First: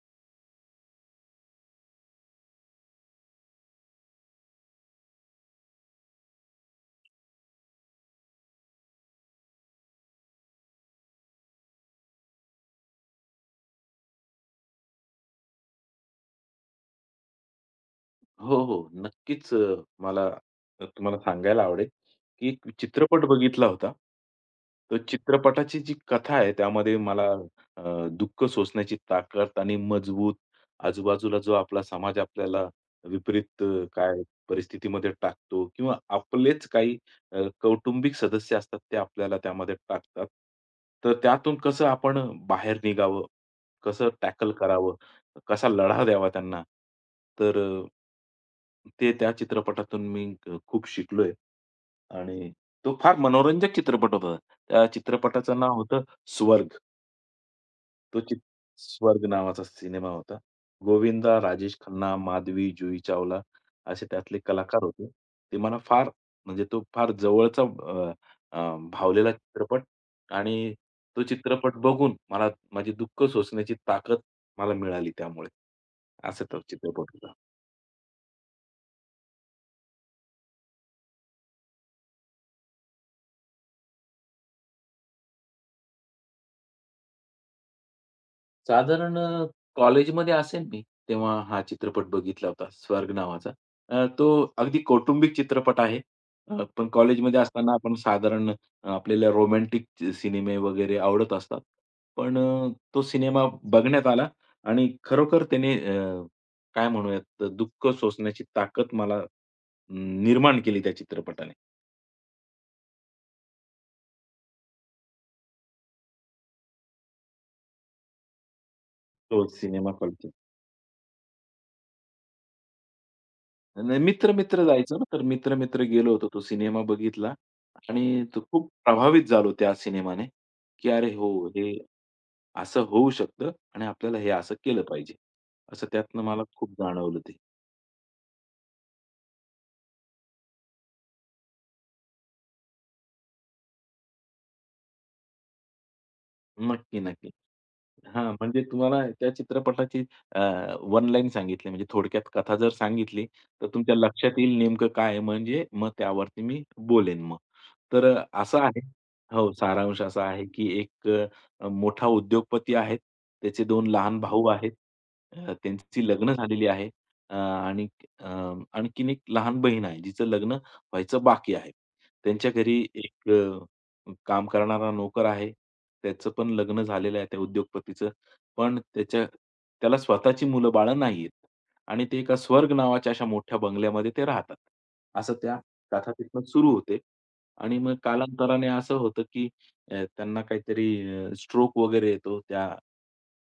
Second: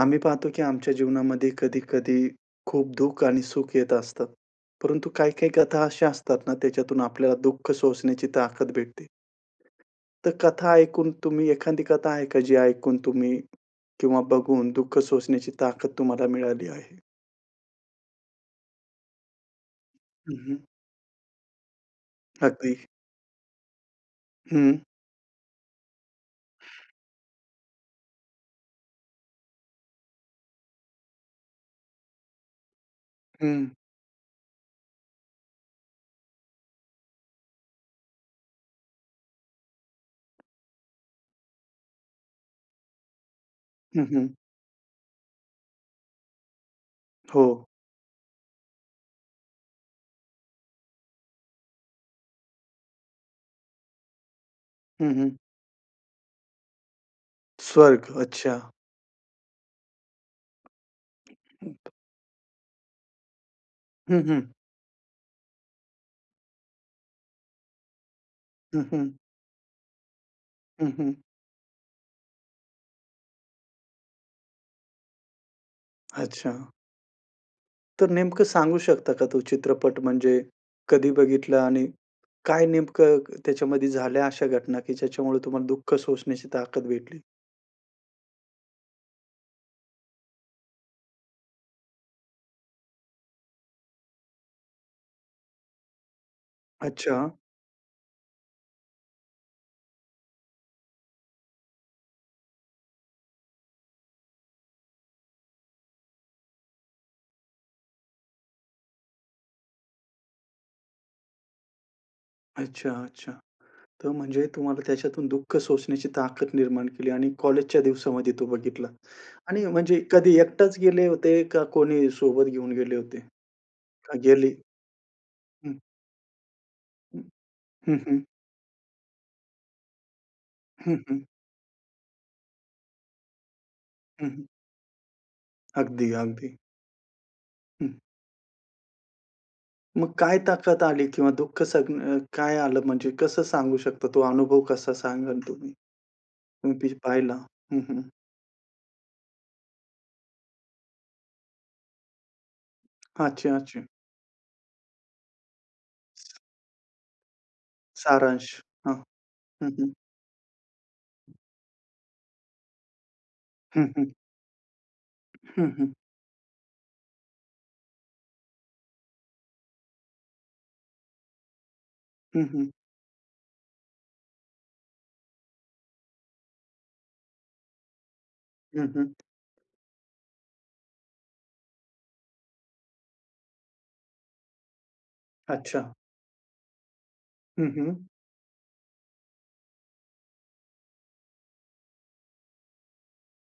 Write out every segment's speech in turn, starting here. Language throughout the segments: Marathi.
आम्ही पाहतो की आमच्या जीवनामध्ये कधी-कधी खूप दुःख आणि सुख येत असतात. परंतु काही-काही कथा अशा असतात ना, त्याच्यातून आपल्याला दुःख सोसण्याची ताकद भेटते. तर कथा ऐकून तुम्ही एखादी कथा आहे का, जी ऐकून तुम्ही किंवा बघून दुःख सोसण्याची ताकद तुम्हाला मिळाली आहे? हो, हो. नक्कीच मला हं. तुम्हाला सांगायला आवडेल, की एक अगदी. चित्रपट बघितला होता. हं, तर चित्रपटाची जी कथा आहे त्यामध्ये मला अ, दुःख सोसण्याची ताकद आणि मजबूत आजूबाजूला जो आपला समाज आपल्याला हं, विपरीत काय परिस्थितीमध्ये टाकतो किंवा आपलेच काही कौटुंबिक सदस्य असतात ते आपल्याला त्यामध्ये टाकतात. तर त्यातून कसं आपण बाहेर निघावं, कसं हं, टॅकल करावं, कसा लढा द्यावा त्यांना. हो. तर ते त्या चित्रपटातून मी खूप शिकलोय आणि तो फार मनोरंजक चित्रपट होता. त्या हं, चित्रपटाचं नाव होतं स्वर्ग. स्वर्ग. तो अच्छा. स्वर्ग नावाचा सिनेमा होता. गोविंदा, राजेश खन्ना, माधवी, जुही चावला असे हं, त्यातले हं. कलाकार होते. ते मला फार, म्हणजे तो फार जवळचा अ, अ, हं, हं. भावलेला चित्रपट, आणि तो चित्रपट बघून मला माझी दुःख सोसण्याची ताकद मला मिळाली त्यामुळे. असा अच्छा. तो चित्रपट होता. तर नेमकं सांगू शकता का तो चित्रपट म्हणजे कधी बघितला आणि काय नेमकं त्याच्यामध्ये झाल्या अशा घटना, की ज्याच्यामुळे तुम्हाला दुःख सोसण्याची ताकद भेटली? साधारण कॉलेजमध्ये असेन मी, तेव्हा हा चित्रपट बघितला होता, स्वर्ग नावाचा. तो अगदी कौटुंबिक चित्रपट आहे. पण अच्छा. कॉलेजमध्ये असताना आपण साधारण, आपल्याला रोमॅन्टिक सिनेमे वगैरे आवडत असतात. पण तो सिनेमा बघण्यात आला आणि खरोखर त्याने, काय म्हणूयात, दुःख सोसण्याची ताकद मला निर्माण केली त्या चित्रपटाने. अच्छा, अच्छा. तर म्हणजे तुम्हाला त्याच्यातून दुःख सोसण्याची ताकद निर्माण केली आणि कॉलेजच्या दिवसामध्ये तो बघितला. तो आणि सिनेमा. म्हणजे कधी एकटाच गेले होते का कोणी सोबत घेऊन गेले होते? नाही, का गेली? मित्र-मित्र जायचं ना, तर हं, मित्र-मित्र गेलो होतो. तो सिनेमा हं. बघितला हं, हं. आणि तो खूप प्रभावित झालो त्या सिनेमाने, की हं, "अरे हं. हो, हे असं होऊ शकतं आणि आपल्याला हे हं, असं केलं पाहिजे." असं अगदी, त्यातनं मला अगदी. खूप जाणवलं ते. हं. मग काय ताकद आली किंवा काय आलं म्हणजे कसं सांगू शकता तो अनुभव कसा सांगाल तुम्ही? नक्की, नक्की. पाहिला. हं, हं. हां, म्हणजे तुम्हाला त्या चित्रपटाची वन लाईन सांगितली, म्हणजे थोडक्यात कथा जर सांगितली, अच्छा, तर अच्छा. तुमच्या लक्षात येईल नेमकं काय आहे, म्हणजे मग त्यावरती मी बोलेन मग. तर सारांश. असं आहे. हां. हो, हं, हं. सारांश असा आहे की एक मोठा उद्योगपती आहे. त्याचे हं, दोन हं. लहान भाऊ आहेत. हं, हं. त्यांची लग्न झालेली आहे. आणि अ, आणखीन एक लहान बहीण आहे, जिचं लग्न व्हायचं बाकी आहे. हं, त्यांच्या हं. घरी एक काम करणारा नोकर आहे. त्याचं पण लग्न झालेलं आहे त्या उद्योगपतीचं. पण हं, हं. त्याला स्वतःची मुलं-बाळं नाहीयेत. आणि ते एका स्वर्ग नावाच्या अशा मोठ्या बंगल्यामध्ये ते राहतात. असं त्या अच्छा. कथा तिथनं सुरू होते. हं, आणि हं. मग कालांतराने असं होतं, की त्यांना काहीतरी स्ट्रोक वगैरे येतो त्या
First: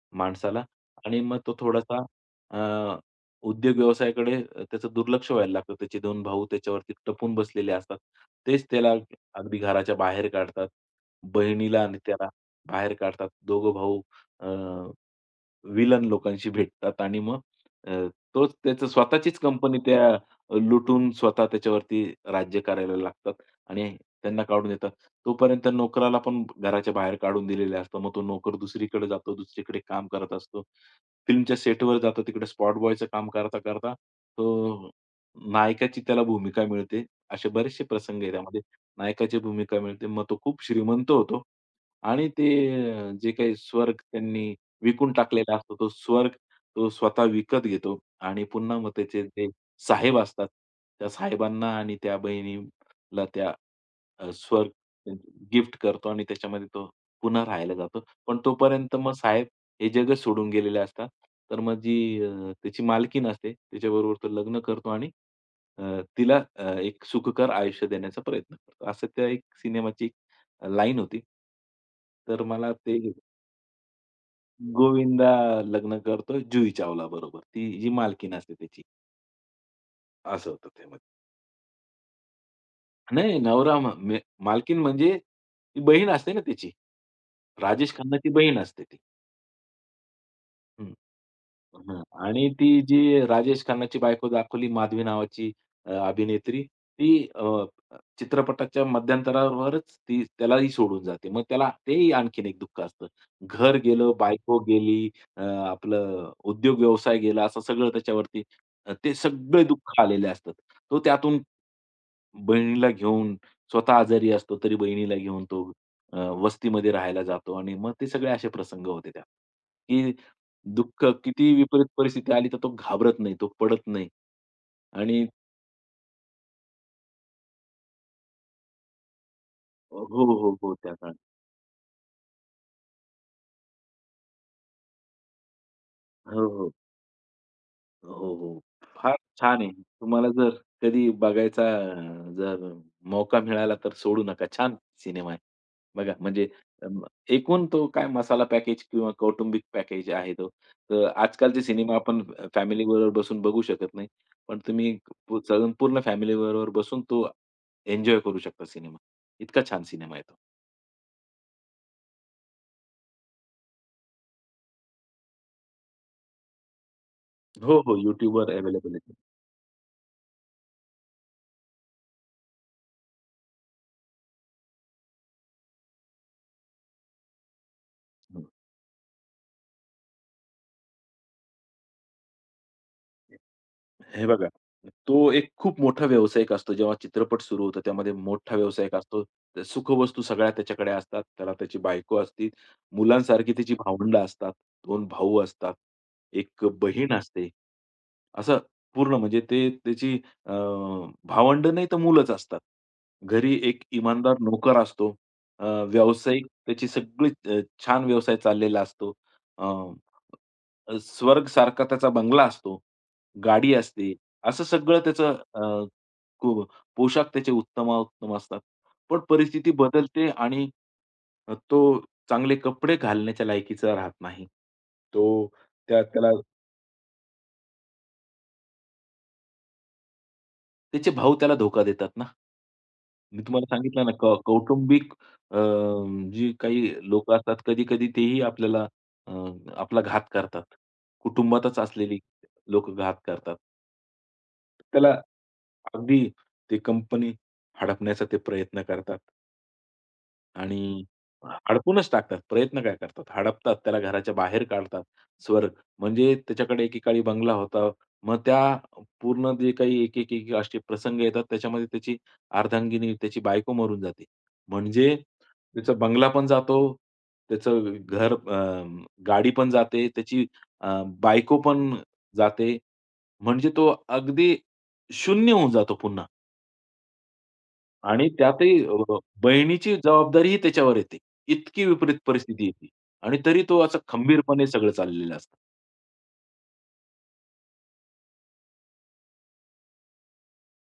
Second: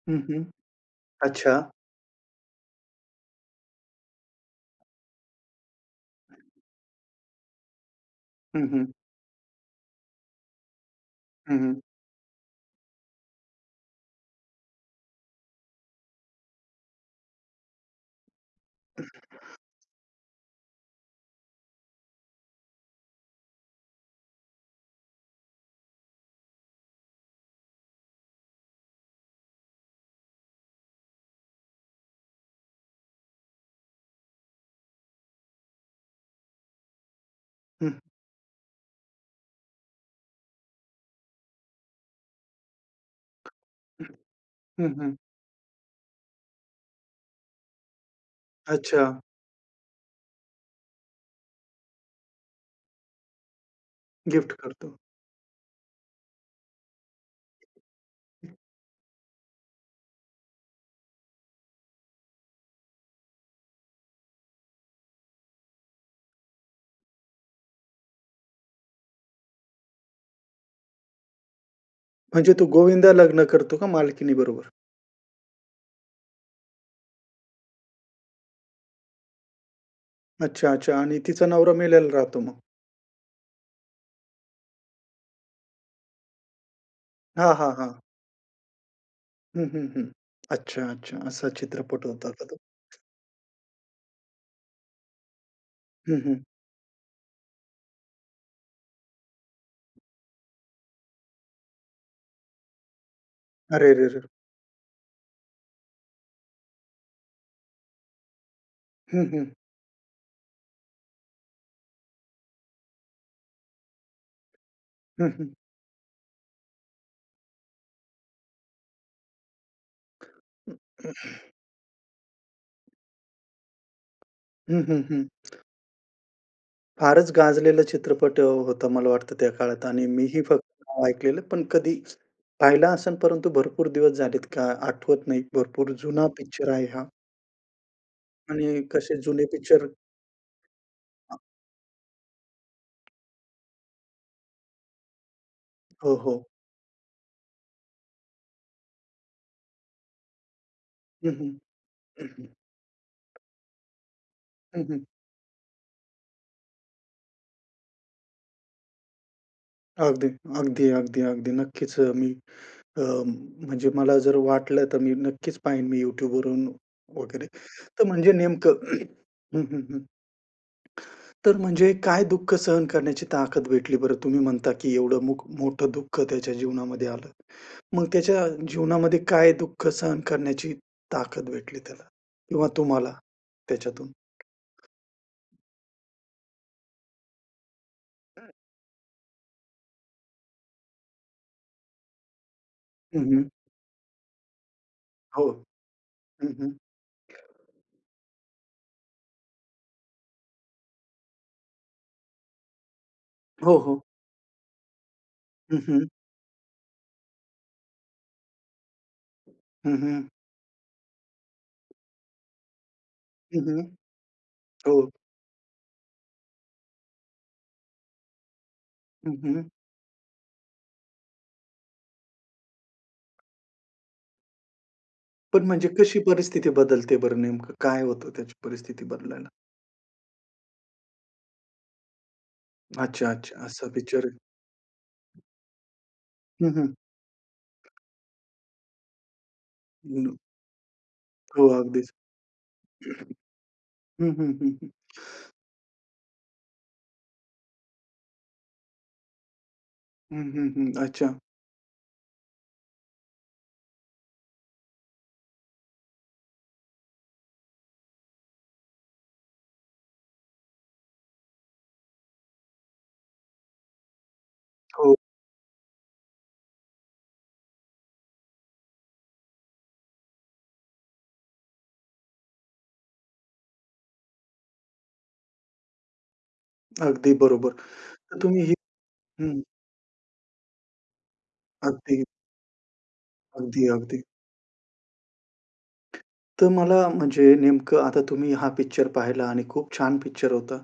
हं, हं. माणसाला, आणि मग अच्छा. तो थोडासा, अ, उद्योग व्यवसायाकडे त्याचं दुर्लक्ष व्हायला लागतं. त्याचे 2 भाऊ त्याच्यावरती टपून बसलेले असतात. हं, तेच हं. त्याला अगदी घराच्या बाहेर काढतात. हं, हं. बहिणीला आणि त्याला बाहेर काढतात. दोघं भाऊ विलन लोकांशी भेटतात आणि मग अ, तोच, त्याचं स्वतःचीच कंपनी त्या लुटून स्वतः त्याच्यावरती राज्य करायला लागतात आणि त्यांना काढून देतात. तोपर्यंत नोकराला पण घराच्या बाहेर काढून दिलेलं असतं. मग तो नोकर दुसरीकडे जातो, दुसरीकडे काम करत असतो. फिल्मच्या सेटवर जातो, तिकडे स्पॉट बॉयचं काम करता-करता तो नायकाची त्याला भूमिका मिळते. असे बरेचसे हं, प्रसंग आहेत त्यामध्ये. नायकाची भूमिका मिळते. मग तो खूप श्रीमंत होतो आणि ते, जे काही स्वर्ग हं. त्यांनी विकून हं, टाकलेला असतो तो स्वर्ग, तो स्वतः विकत घेतो आणि पुन्हा मग अच्छा. त्याचे जे साहेब असतात, त्या साहेबांना आणि त्या बहिणीला त्या गिफ्ट स्वर्ग करतो. गिफ्ट करतो आणि त्याच्यामध्ये तो पुन्हा राहायला जातो. पण तोपर्यंत मग साहेब हे जगच सोडून गेलेले असतात. तर मग जी त्याची मालकीन असते, तिच्याबरोबर तो लग्न करतो आणि अ, तिला एक सुखकर आयुष्य देण्याचा प्रयत्न करतो. असं त्या एक सिनेमाची लाईन होती. तर म्हणजे तो मला ते. गोविंदा लग्न करतो का मालकिनीबरोबर? गोविंदा लग्न करतो जुही चावला बरोबर. ती जी मालकीन असते त्याची. असं होतं अच्छा, अच्छा त्यामध्ये. आणि तिचा नवरा मेलेला राहतो मग? नाही, नवरा म मे मालकीन, म्हणजे ती बहीण असते ना त्याची. हां, हां, हां. राजेश खन्नाची बहीण असते ती. हं, हं, हं. अच्छा, हम्म. अच्छा. असा हं. चित्रपट होता का आणि तो? ती जी राजेश खन्नाची बायको दाखवली, माधवी नावाची हं, हं. अभिनेत्री, ती चित्रपटाच्या मध्यंतरावरच ती त्यालाही सोडून जाते. मग त्याला तेही आणखीन एक दुःख असतं. घर गेलं, अरेरेरे! बायको गेली, अ, आपलं उद्योग व्यवसाय गेला, असं सगळं त्याच्यावरती, ते हं, हं. सगळे दुःख आलेले असतात. तो त्यातून बहिणीला घेऊन, स्वतः आजारी असतो तरी बहिणीला हं, घेऊन हं. तो अ, वस्तीमध्ये राहायला जातो आणि मग ते सगळे असे प्रसंग होते त्यात, की दुःख कितीही विपरीत परिस्थिती आली, तर तो घाबरत नाही, तो पडत नाही हं, हं, हं. आणि. फारच गाजलेला होता मला वाटतं त्या काळात हो, आणि मीही हो, फक्त हो. त्या नाव काळात. ऐकलेलं, पण कधी पाहिला असेल, परंतु भरपूर दिवस झालेत का आठवत नाही. भरपूर जुना हो, पिक्चर हो. आहे हा. हो, हो. आणि कसे फार जुने छान आहे. पिक्चर. तुम्हाला जर कधी बघायचा, जर मौका मिळाला, तर सोडू नका. छान सिनेमा आहे. बघा, हो, हो. म्हणजे अ, एकूण तो काय मसाला पॅकेज किंवा कौटुंबिक पॅकेज आहे तो. तर हं, हं. आजकालचे सिनेमा आपण हं, हं. फॅमिली बरोबर बसून बघू शकत नाही. पण हं, तुम्ही हं. सगळं पूर्ण फॅमिली बरोबर बसून तो एन्जॉय करू शकता सिनेमा. इतका छान सिनेमा आहे अगदी, तो. अगदी, अगदी, अगदी. मी अ, म्हणजे मला जर वाटलं तर मी नक्कीच पाहीन मी YouTubeवरून वगैरे. हो, हो. तर म्हणजे YouTubeवर नेमकं. अवेलेबल आहे. तो. हं, हं, हं. तर म्हणजे काय दुःख सहन करण्याची ताकद भेटली बरं? तुम्ही म्हणता की एवढं मोठं दुःख त्याच्या जीवनामध्ये आलं. मग हं. त्याच्या जीवनामध्ये काय दुःख सहन करण्याची ताकद भेटली त्याला किंवा तुम्हाला त्याच्यातून? हे बघा, तो एक खूप मोठा व्यावसायिक असतो. जेव्हा चित्रपट सुरू होतो त्यामध्ये मोठा व्यावसायिक असतो. त्या सुखवस्तू सगळ्या त्याच्याकडे असतात. त्याला त्याची बायको असती. हं, हं. मुलांसारखी त्याची भावंड असतात. 2 भाऊ हो. असतात. हं, 1 हं. बहीण असते. असं पूर्ण, म्हणजे ते त्याची अ, भावंड नाही तर मुलंच असतात. घरी हो, एक हो. इमानदार नोकर असतो. अ, हं, हं. व्यावसायिक, त्याची सगळी, अ, छान व्यवसाय चाललेला असतो. हं, हं. स्वर्ग सारखा त्याचा बंगला असतो, हं, गाडी हं. असते. असं हो. सगळं त्याचं, अ, को पोशाख त्याचे उत्तमाउत्तम असतात. पण हं, हं. परिस्थिती बदलते आणि तो चांगले कपडे घालण्याच्या लायकीचा राहत नाही. तो पण म्हणजे त्या कशी त्याला परिस्थिती बदलते बरं नेमकं? काय होतं त्याची परिस्थिती बदलायला? त्याचे भाऊ त्याला धोका देतात ना. अच्छा, मी अच्छा. तुम्हाला असा सांगितलं ना, विचार आहे. कौटुंबिक, अ, जी हं, काही हं. लोकं असतात, कधी-कधी तेही आपल्याला, अ, आपला घात करतात. हो, कुटुंबातच अगदीच. असलेली लोकं घात करतात. हं, हं, हं, हं. त्याला अगदी ते कंपनी हडपण्याचा ते प्रयत्न करतात. हं, हं, हं. आणि अच्छा. हडपूनच टाकतात. प्रयत्न काय करतात, हडपतात, त्याला घराच्या बाहेर काढतात. स्वर्ग, म्हणजे त्याच्याकडे एकेकाळी बंगला होता. मग त्या पूर्ण जे काही एक, एक, एक असे प्रसंग येतात, त्याच्यामध्ये त्याची अर्धांगिनी, त्याची बायको मरून जाते. हो, म्हणजे त्याचा बंगला पण जातो, त्याचं घर, गाडी पण जाते, त्याची बायको पण जाते. म्हणजे तो अगदी शून्य होऊन जातो पुन्हा. अगदी बरोबर. आणि तर तुम्ही ही. त्यातही हं. बहिणीची जबाबदारीही त्याच्यावर येते. इतकी विपरीत अगदी, परिस्थिती येते आणि तरी तो अगदी, असा अगदी. खंबीरपणे सगळं चाललेलं असतं. तर मला म्हणजे नेमकं आता तुम्ही हा पिक्चर पाहिला आणि खूप छान पिक्चर होता.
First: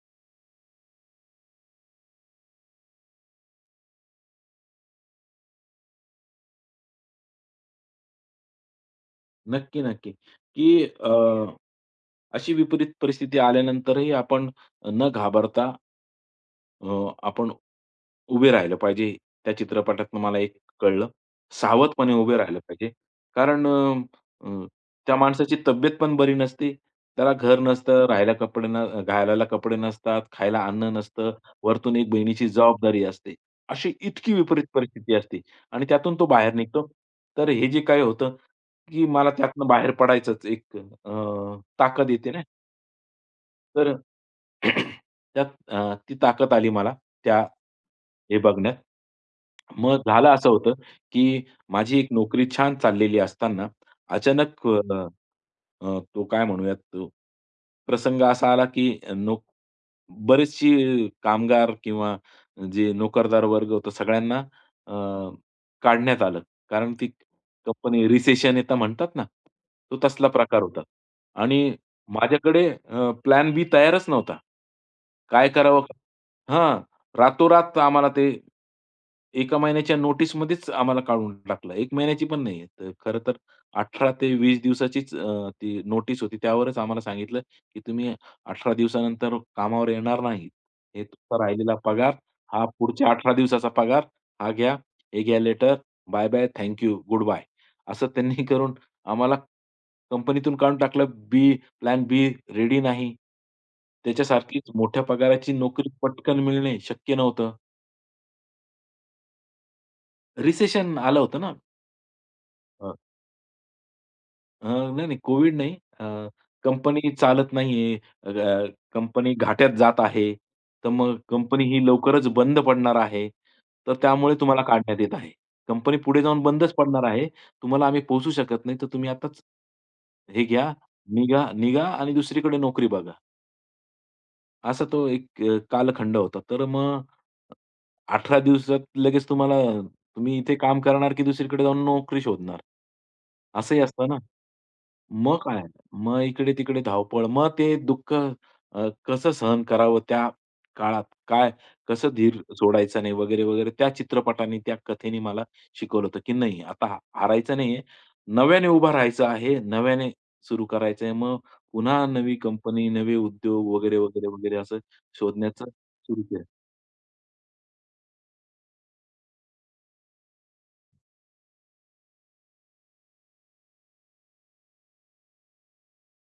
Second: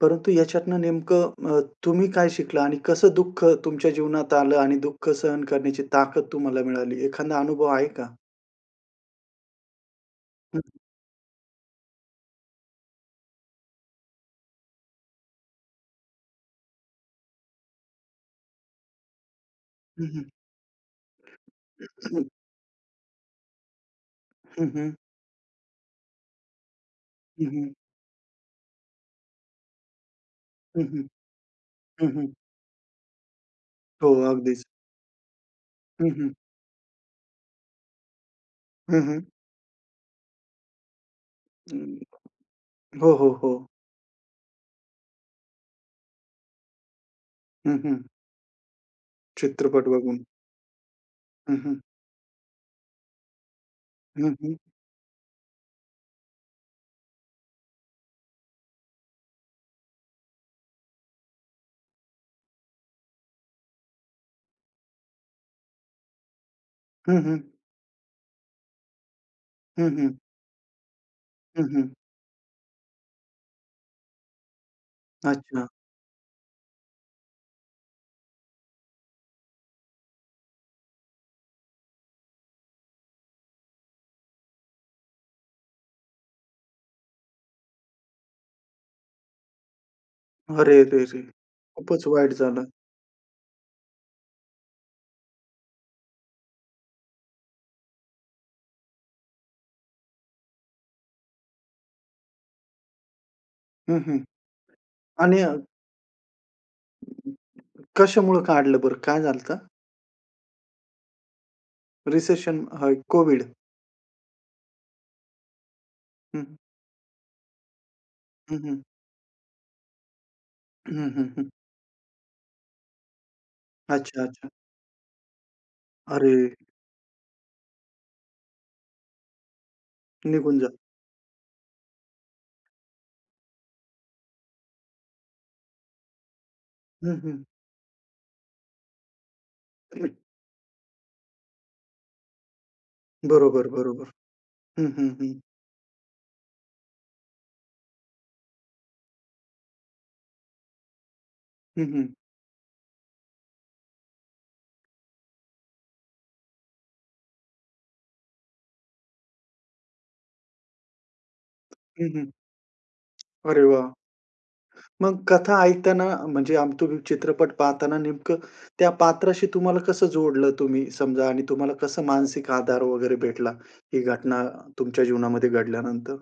परंतु याच्यातनं नेमकं तुम्ही काय शिकला आणि कसं दुःख तुमच्या जीवनात आलं आणि दुःख सहन करण्याची ताकद तुम्हाला मिळाली? एखादा अनुभव आहे का? नक्की, नक्की, हं, की अ अशी विपरीत परिस्थिती आल्यानंतरही आपण न घाबरता, अ, आपण उभे राहिलं पाहिजे. त्या हं, चित्रपटातनं हं. मला एक कळलं. सावधपणे उभे राहिलं पाहिजे. कारण अ, अ, हं, हं. त्या माणसाची तब्येत पण बरी नसते. त्याला हं, घर हं. नसतं, राहायला कपडे न घालायला कपडे नसतात, खायला हं, अन्न हं. नसतं, वरतून एक हं, हं. बहिणीची जबाबदारी असते. अशी हो, इतकी अगदीच. विपरीत परिस्थिती असते आणि हं, त्यातून तो हं. बाहेर निघतो. तर हे जे काही होतं, हं, की हं. मला त्यातनं बाहेर पडायचंच, एक ताकद अं, येते ना, हो, हो, हो. तर त्यात ती ताकद आली मला त्या हं, हं. हे बघण्यात. चित्रपट मग बघून. झालं असं होतं, की हं, हं. माझी एक नोकरी छान चाललेली असताना हं, हं. अचानक अ, अ, तो काय म्हणूयात, तो प्रसंग असा आला, की बरेचशी कामगार किंवा जे नोकरदार वर्ग होता सगळ्यांना अ, काढण्यात आलं. कारण ती हं, हं. कंपनी, रिसेशन येतं म्हणतात ना, हं, तो हं. तसला प्रकार होता. हं, आणि हं. माझ्याकडे प्लॅन बी तयारच नव्हता. काय अच्छा. करावं? हां, रातोरात आम्हाला ते एका महिन्याच्या नोटीसमध्येच आम्हाला काढून टाकलं. 1 महिन्याची पण नाहीये. तर खरं तर 18 ते 20 दिवसाचीच ती नोटीस होती. त्यावरच आम्हाला सांगितलं, की तुम्ही 18 दिवसानंतर कामावर येणार नाहीत. अरे रे हे रे! तुमचा राहिलेला खूपच पगार, वाईट झालं. हा पुढच्या 18 दिवसाचा पगार, हा घ्या, हे घ्या letter, bye bye, thank you, good bye. असं त्यांनी करून आम्हाला कंपनीतून काढून टाकलं. प्लॅन बी रेडी नाही. हं, हं. त्याच्यासारखीच मोठ्या आणि पगाराची नोकरी पटकन मिळणे शक्य नव्हतं. कशामुळं काढलं बरं? काय झालं होतं? रिसेशन आलं होतं ना. Recession, Covid. नाही, नाही, कोविड नाही. हं, कंपनी चालत नाहीये, हं, हं. कंपनी घाट्यात जात आहे. तर हं, मग हं, हं. कंपनी ही लवकरच बंद पडणार आहे. तर अच्छा, त्यामुळे अच्छा. तुम्हाला काढण्यात येत आहे. कंपनी पुढे अरे! जाऊन बंदच पडणार आहे. तुम्हाला आम्ही पोहचू शकत नाही, तर तुम्ही आताच, हे निघून जा. घ्या, निघा निघा आणि दुसरीकडे नोकरी बघा. असा तो एक कालखंड होता. तर मग हं, हं. 18 दिवसात लगेच तुम्ही इथे काम करणार की दुसरीकडे जाऊन नोकरी शोधणार? बरोबर, असंही बरोबर. असतं ना. हं, हं, हं. मग काय? मग इकडे-तिकडे धावपळ. मग ते दुःख, कसं सहन करावं त्या काळात? हं, कसं हं. धीर सोडायचा नाही, वगैरे, वगैरे. त्या चित्रपटाने, त्या कथेने मला शिकवलं होतं, की नाही, आता हारायचं नाहीये. नव्याने उभा राहायचं आहे, नव्याने सुरू करायचंय. मग पुन्हा हं, हं. नवी कंपनी, नवे अरे उद्योग वाह! वगैरे, वगैरे, वगैरे, असं मग कथा शोधण्याचं ऐकताना सुरू केलं. म्हणजे तुम्ही चित्रपट पाहताना नेमकं त्या पात्राशी तुम्हाला कसं जोडलं तुम्ही समजा आणि तुम्हाला कसं मानसिक आधार वगैरे भेटला, ही घटना तुमच्या जीवनामध्ये घडल्यानंतर?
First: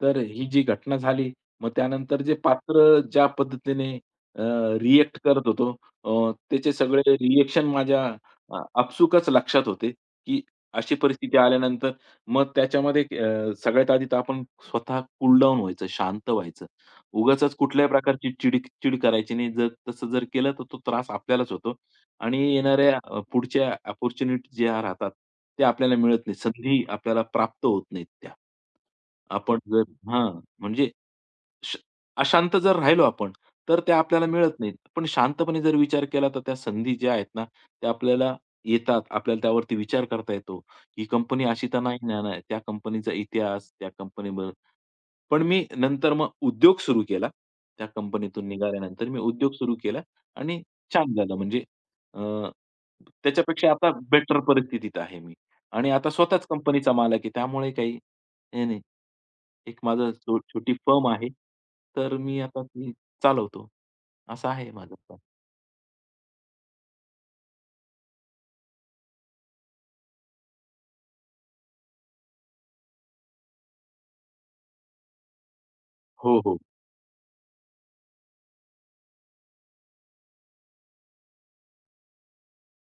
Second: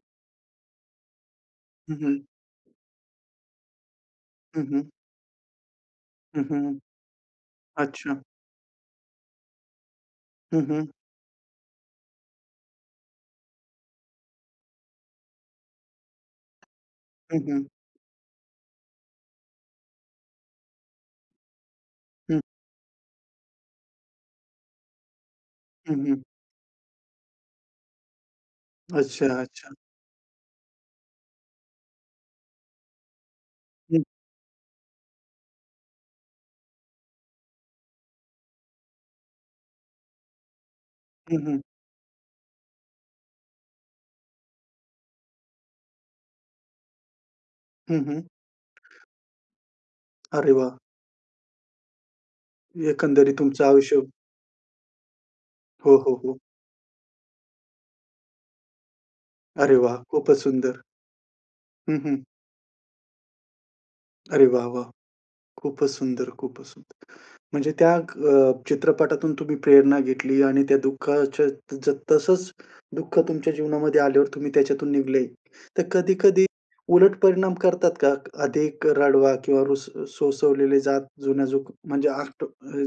तर ही जी घटना झाली, मग हं, हं. त्यानंतर जे पात्र ज्या पद्धतीने अ, हं, हं. रिएक्ट करत होतो, हं, त्याचे हं. सगळे रिएक्शन माझ्या अच्छा. आपसुकच लक्षात होते, की हं, हं. अशी परिस्थिती आल्यानंतर मग त्याच्यामध्ये, सगळ्यात आधी तर आपण स्वतः कूल डाऊन व्हायचं, शांत व्हायचं. हं, उगाच हं. कुठल्याही प्रकारची चिड चिड करायची नाही. जर तसं जर केलं, तर तो त्रास आपल्यालाच होतो हं, आणि येणाऱ्या पुढच्या अपॉर्च्युनिटी ज्या राहतात, त्या आपल्याला हं, मिळत हं. नाहीत. संधी आपल्याला प्राप्त होत नाहीत त्या. अच्छा, आपण अच्छा. जर, हां, म्हणजे, श अशांत जर राहिलो आपण, तर त्या हं, आपल्याला मिळत नाहीत. पण शांतपणे जर विचार केला, तर त्या संधी ज्या आहेत ना, त्या आपल्याला येतात. आपल्याला त्यावरती विचार करता येतो. ही कंपनी हं, हं. अशी तर नाही ना, ना, त्या कंपनीचा इतिहास, त्या कंपनी. पण मी नंतर मग उद्योग सुरू केला. त्या हं, हं. कंपनीतून निघाल्यानंतर मी उद्योग सुरू केला अरे आणि वाह! छान झालं, म्हणजे अ, एकंदरीत तुमचं त्याच्यापेक्षा आता आयुष्य. बेटर परिस्थितीत आहे मी, आणि हो, आता हो, हो. स्वतःच कंपनीचा मालक आहे. त्यामुळे काही हे नाही. अरे एक वाह! माझं खूपच छोटी सुंदर. फर्म आहे. हं, तर हं. मी आता ती चालवतो. अरे असं वाह, आहे वाह! माझं काम. खूपच सुंदर, खूपच सुंदर. म्हणजे त्या चित्रपटातून तुम्ही प्रेरणा घेतली आणि त्या दुःखाच्या तसंच दुःख तुमच्या जीवनामध्ये आल्यावर तुम्ही त्याच्यातून निघले. तर हो, कधी-कधी हो. उलट परिणाम करतात का? अधिक रडवा किंवा सोसवलेले जुन्या जुक म्हणजे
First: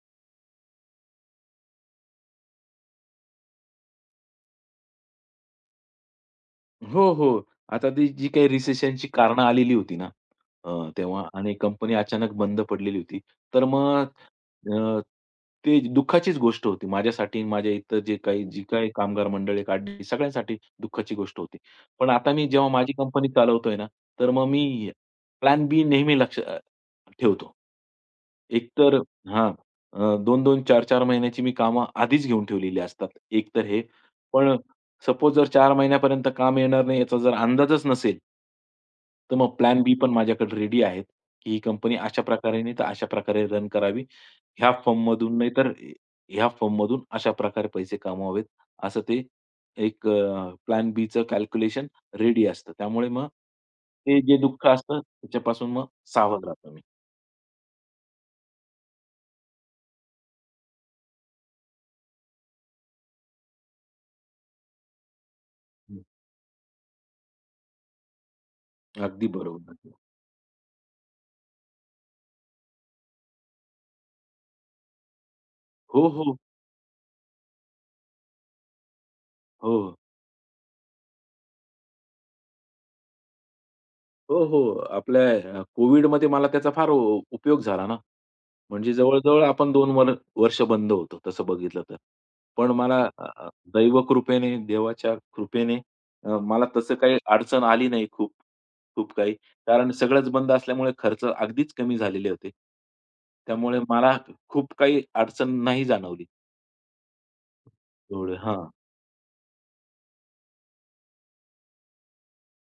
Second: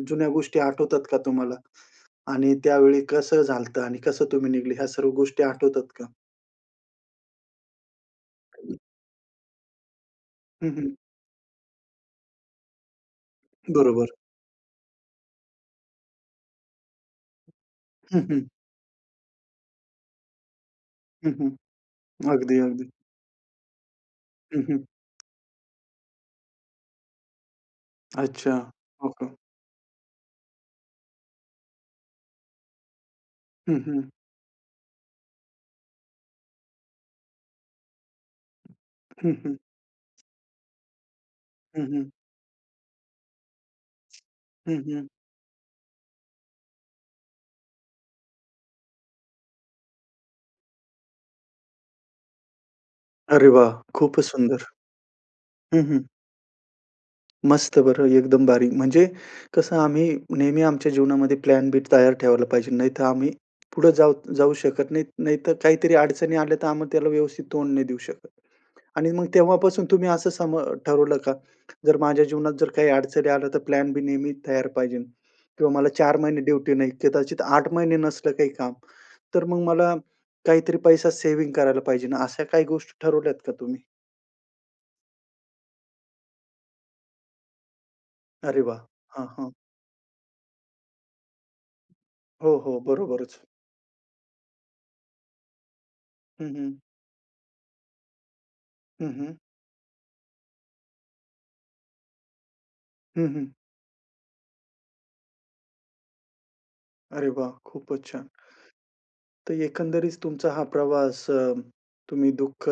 जुन्या गोष्टी आठवतात का तुम्हाला? आणि त्यावेळी कसं झालतं आणि कसं तुम्ही निघले ह्या सर्व गोष्टी आठवतात का? हो, हो. आता ती जी काही रिसेशनची कारणं आलेली होती ना, हं, हं. तेव्हा, आणि कंपनी अचानक बंद पडलेली होती. तर मग बरोबर. अ, ते दुःखाचीच गोष्ट होती माझ्यासाठी, माझ्या इतर जे हं, हं. काही जी काही कामगार मंडळी काढली, सगळ्यांसाठी दुःखाची हं, गोष्ट हं. होती. पण आता मी अगदी, जेव्हा अगदी. माझी कंपनी चालवतोय ना, तर मग हं, हं. मी प्लॅन बी नेहमी लक्ष ठेवतो. अच्छा. एकतर, हो. हां, 2-2, 4-4 महिन्याची मी कामं आधीच घेऊन ठेवलेली असतात. एकतर हं, हे. हं. पण सपोज जर 4 महिन्यापर्यंत काम येणार नाही याचा जर अंदाजच नसेल, हं, तर मग हं. प्लॅन बी पण माझ्याकडे रेडी आहेत, की ही हं, कंपनी हं. अशा प्रकारे नाही तर अशा प्रकारे रन करावी. ह्या हं, हं. फर्ममधून नाही तर ह्या फर्ममधून अशा प्रकारे पैसे कमवावेत, असं ते एक प्लॅन बीचं कॅल्क्युलेशन रेडी असतं. त्यामुळे मग अरे वाह! ते खूपच जे दुःख सुंदर. असतं त्याच्यापासून हं, मग हं. सावध राहतो मी. मस्त बरं एकदम भारी. म्हणजे कसं आम्ही नेहमी आमच्या जीवनामध्ये प्लॅन बी तयार ठेवायला पाहिजे. नाहीतर आम्ही पुढे जाऊ जाऊ शकत नाही. नाहीतर काहीतरी हं. अडचणी आल्या तर आम्ही त्याला व्यवस्थित तोंड नाही देऊ शकत. आणि मग अगदी बरोबर. तेव्हापासून तुम्ही असं सम ठरवलं का? जर माझ्या जीवनात जर काही अडचणी आल्या तर प्लॅन बी नेहमी तयार पाहिजे किंवा मला हो, 4 हो. महिने ड्युटी नाही, कदाचित 8 महिने नसलं काही काम, तर मग हो. मला काहीतरी पैसा सेव्हिंग करायला पाहिजे ना, अशा काही गोष्टी ठरवल्यात का तुम्ही? हो, हो. आपल्या कोविडमध्ये मला त्याचा फार उपयोग झाला ना. अरे वाह! म्हणजे हां, जवळ-जवळ हां. आपण दोन वर्ष बंद होतो, तसं बघितलं तर. हो, पण हो. मला अ, बरोबरच. अ, दैवकृपेने, देवाच्या कृपेने, हं, मला हं. तसं काही अडचण आली नाही खूप, हं, खूप हं. काही. कारण सगळंच बंद असल्यामुळे खर्च अगदीच कमी झालेले होते. हं, हं. त्यामुळे मला खूप काही अडचण नाही जाणवली. अरे वाह! खूपच छान. एवढं हां. तर एकंदरीत तुमचा हा तुम्ही दुःख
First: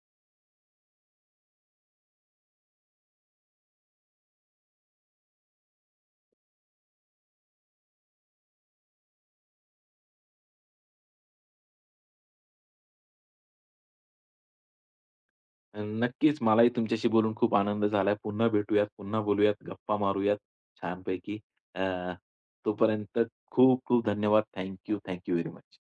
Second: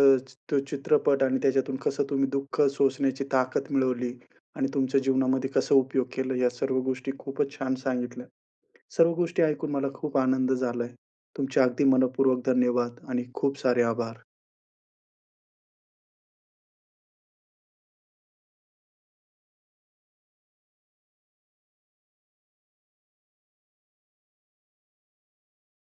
तो चित्रपट आणि त्याच्यातून कसं तुम्ही दुःख सोसण्याची ताकद मिळवली आणि तुमच्या जीवनामध्ये कसा उपयोग केला या सर्व गोष्टी खूपच छान सांगितल्या. सर्व गोष्टी ऐकून मला खूप आनंद झालाय. तुमचे अगदी मनःपूर्वक धन्यवाद आणि खूप सारे आभार. नक्कीच मलाही तुमच्याशी बोलून खूप आनंद झालाय. पुन्हा भेटूयात, पुन्हा बोलूयात, गप्पा मारूयात छानपैकी. अ, तोपर्यंत, खूप खूप धन्यवाद. Thank you, thank you very much.